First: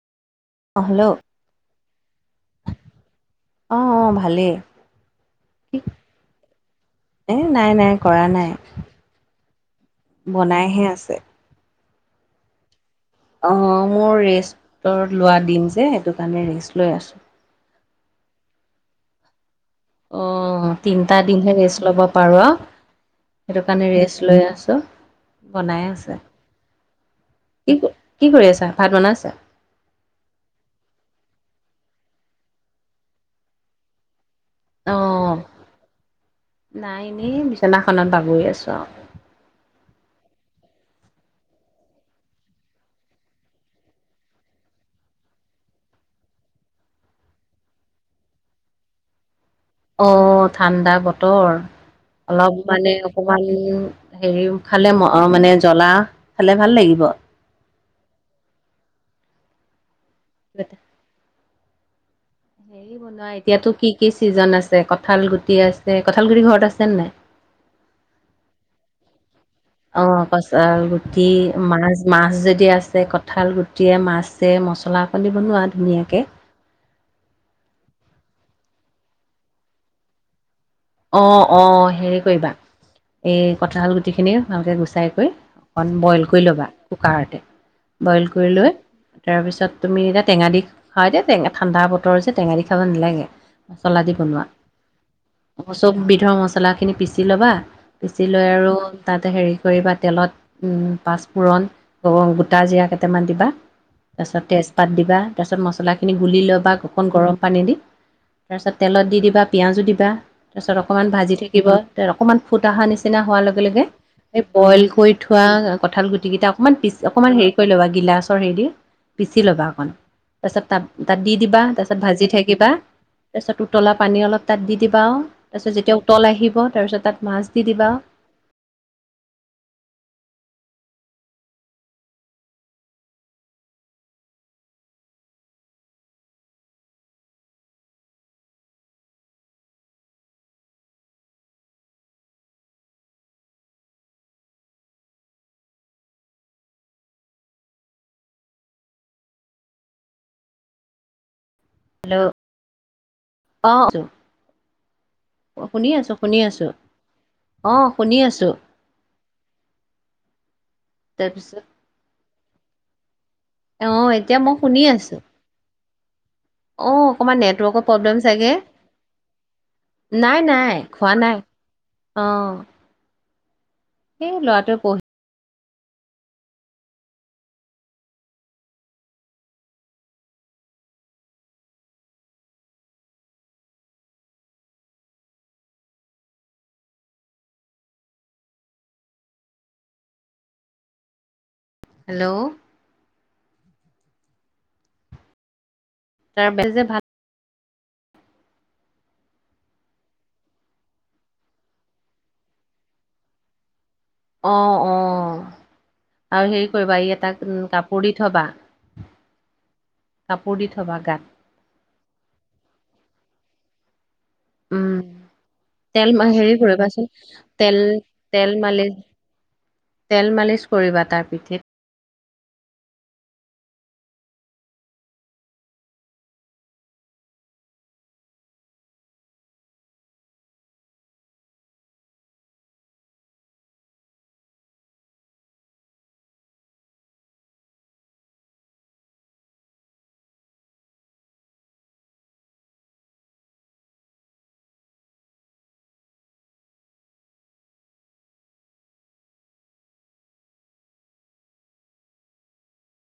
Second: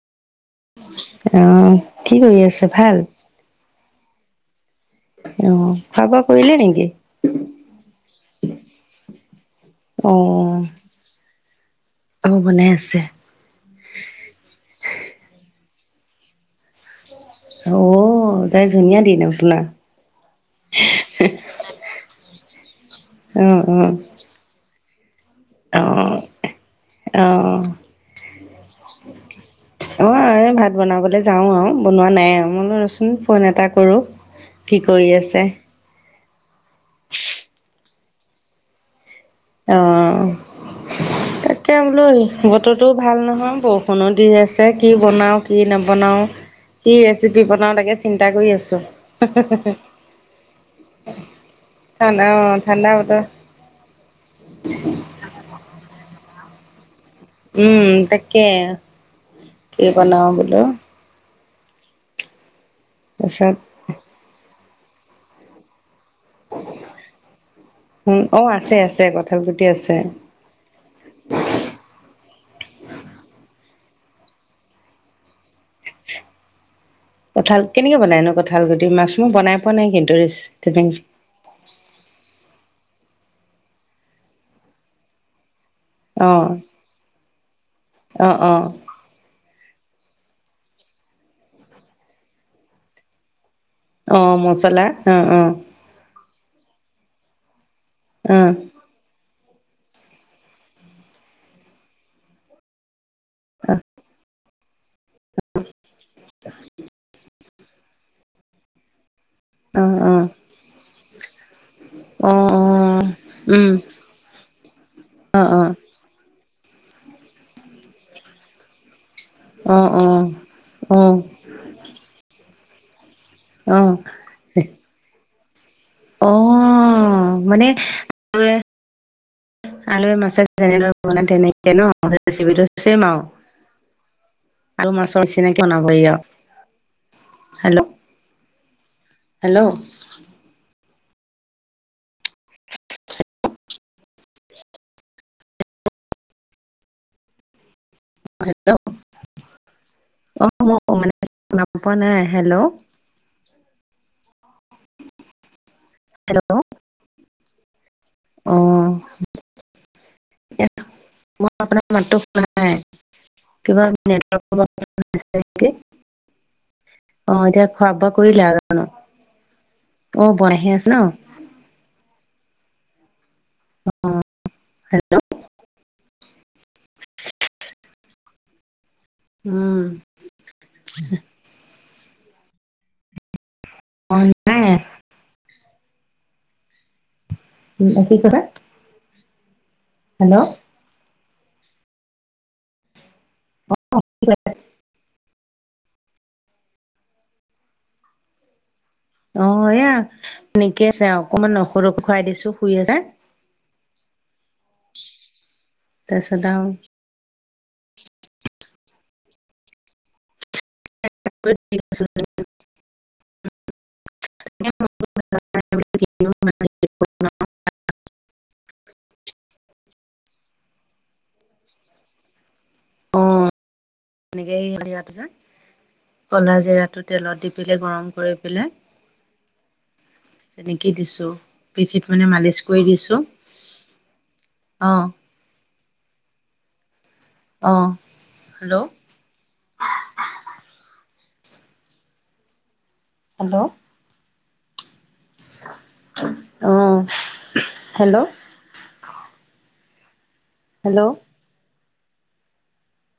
অ hello অহ কি কৰি আছে ভাল? অ অ ভালেই। অ', খোৱা বোৱা কৰিলে নেকি? এ নাই নাই কৰা নাই। অ', বনাইহে আছে। অ বনাই আছে। অ মোৰ ৰেষ্ট লোৱা দিন যে সেইটো কাৰণে ৰেষ্ট লৈ আছো। অ তাই ধুনীয়া দিন আপোনাৰ। অ তিনটা দিনহে ৰেষ্ট ল'ব পাৰো আও অ', সেইটো কাৰণে অ', ৰেচ লৈ আছো বনাই আছে অ', অ', কি কি কৰি আছা ভাত বনাইছা অ ভাত বনাবলৈ যাও আৰু বনোৱা নাই আৰু মই ৰচোন ফোন এটা কৰো অ নাই এনেই বিছনাখনত বাগৰি আছো আৰু অ' [inaudible] তাকে বোলো বতৰটো ভাল নহয় বৰষুণো দি আছে কি বনাওঁ কি নবনাওঁ কি ৰেচিপি বনাও তাকে চিন্তা কৰি আছো। অ' ঠাণ্ডা বতৰ ঠাণ্ডা অলপ অ', ঠাণ্ডা মানে বতৰ অকমান হেৰি খালে মানে জ্বলা খালে ভাল লাগিব উম তাকে কি বনাও বোলো তাৰপিছত এতিয়াতো কি কি চিজন আছে কঁঠাল গুটি আছে। যে কঁঠালগুটি ঘৰত আছে নাই? উম অ আছে আছে কঁঠাল গুটি আছে অ কঠাল গুটি মাছ মাছ যদি আছে কঠাল গুটি টিয়ে মাছে মছলাপাতি বনোৱা ধুনীয়াকে। কঁঠাল কেনেকে বনাই নো কঁঠাল গুটি মাছ মোৰ বনাই পোৱা নাই কিন্তু অ অ হেৰি কৰিবা এই কঁঠাল গুটি খিনি ভালকে গুচাই কৰি অকণ বইল অ কৰি ল'বা কুকাৰতে, বইল অ কৰি অ লৈ তাৰপিছত তুমি এতিয়া টেঙা দি খা ঠাণ্ডা বতৰ হৈছে টেঙা দি খাব নালাগে অ মচলা অ অ অ' চব বিধৰ মছলাখিনি পিচি ল'বা, পিচি অ লৈ আৰু তাতে হেৰি কৰিবা তেলত পাঁচফোৰণ গোটা জিৰা কেইটামান দিবা তাৰপিছত তেজপাত দিবা তাৰপিছ মছলাখিনি গুলি ল'বা অকণ গৰম পানী দি বা পিয়াজো অ দিবা অ তাৰপিছত অকণমান ভাজি থাকিবা অ অ অকণমান ফুট অহা নিচিনা হোৱাৰ লগে উম লগে এই বইল কৰি অ থোৱা অ কঁঠাল গুটি কেইটা অকনমান পিচ অকনমান হেৰি কৰি ল'বা গিলাচৰ হেৰি দি পিচি ল'বা অ অকণ তাৰপিছত তাত অ তাত দি দিবা তাৰপিছত ভাজি থাকিবা তাৰপিছত অ অ উতলা পানী অলপ তাত দি দিবা আও তাছত যেতিয়া উতল অ আহিব তাৰপিছত তাত মাছ দি মানে দিবা আলুৱে আলুৱে মাছে যেনেদৰে বনাই তেনেকে ন ৰেচিপটো চেম আৰু আলু, মাছৰ নিচিনাকি বনাব ই আৰু হেল্ল'। হেল্ল' [unintelligible] গম পোৱা নাই হেল্ল' অ শুনি আছো শুনি হেল্ল' আছো অ শুনি আছো অ' মই তাৰপিছত আপোনাৰ মাতটো শুনা নাই। কিবা অ এতিয়া মই শুনি আছো নেটৱৰ্কক অকণমান অ' এতিয়া নেটৱৰ্কৰ খোৱা-বোৱা প্ৰব্লেম কৰিলা চাগে জানো অ নাই, বনাইহে নাই আছে ন খোৱা নাই অ'। এই ল'ৰাটোয়ে পঢ়ি হেল্ল' উম অ' নাই। উ কি কলে হেল্ল' হেল্ল' অ তাৰ বাবে যে ভাল অৱ এয়া সনেকেই আছে অকমান নহৰু খুৱাই দিছো দুই এটা [inaudible] অ অ তাৰপিছত আৰু হেৰি কৰিবা ই এটাক কাপোৰ দি থবা কাপোৰ দি থবা গাত আৰু উম। তেল- হেৰি কৰিবাচোন। তেল তেল মালিচ - তেল মালিচ কৰিবা তাৰ পিঠিত। অ [inaudible] এনেকে হেৰি [unintelligible] কলা জিৰাটো তেলত দি পেলাই গৰম কৰি পেলাই। তেনেকেই দিছোঁ। পিঠিত মানে মালিচ কৰি দিছোঁ। অ'। অ', হেল্ল'? হেল্ল'? অ', হেল্ল'? হেল্ল'?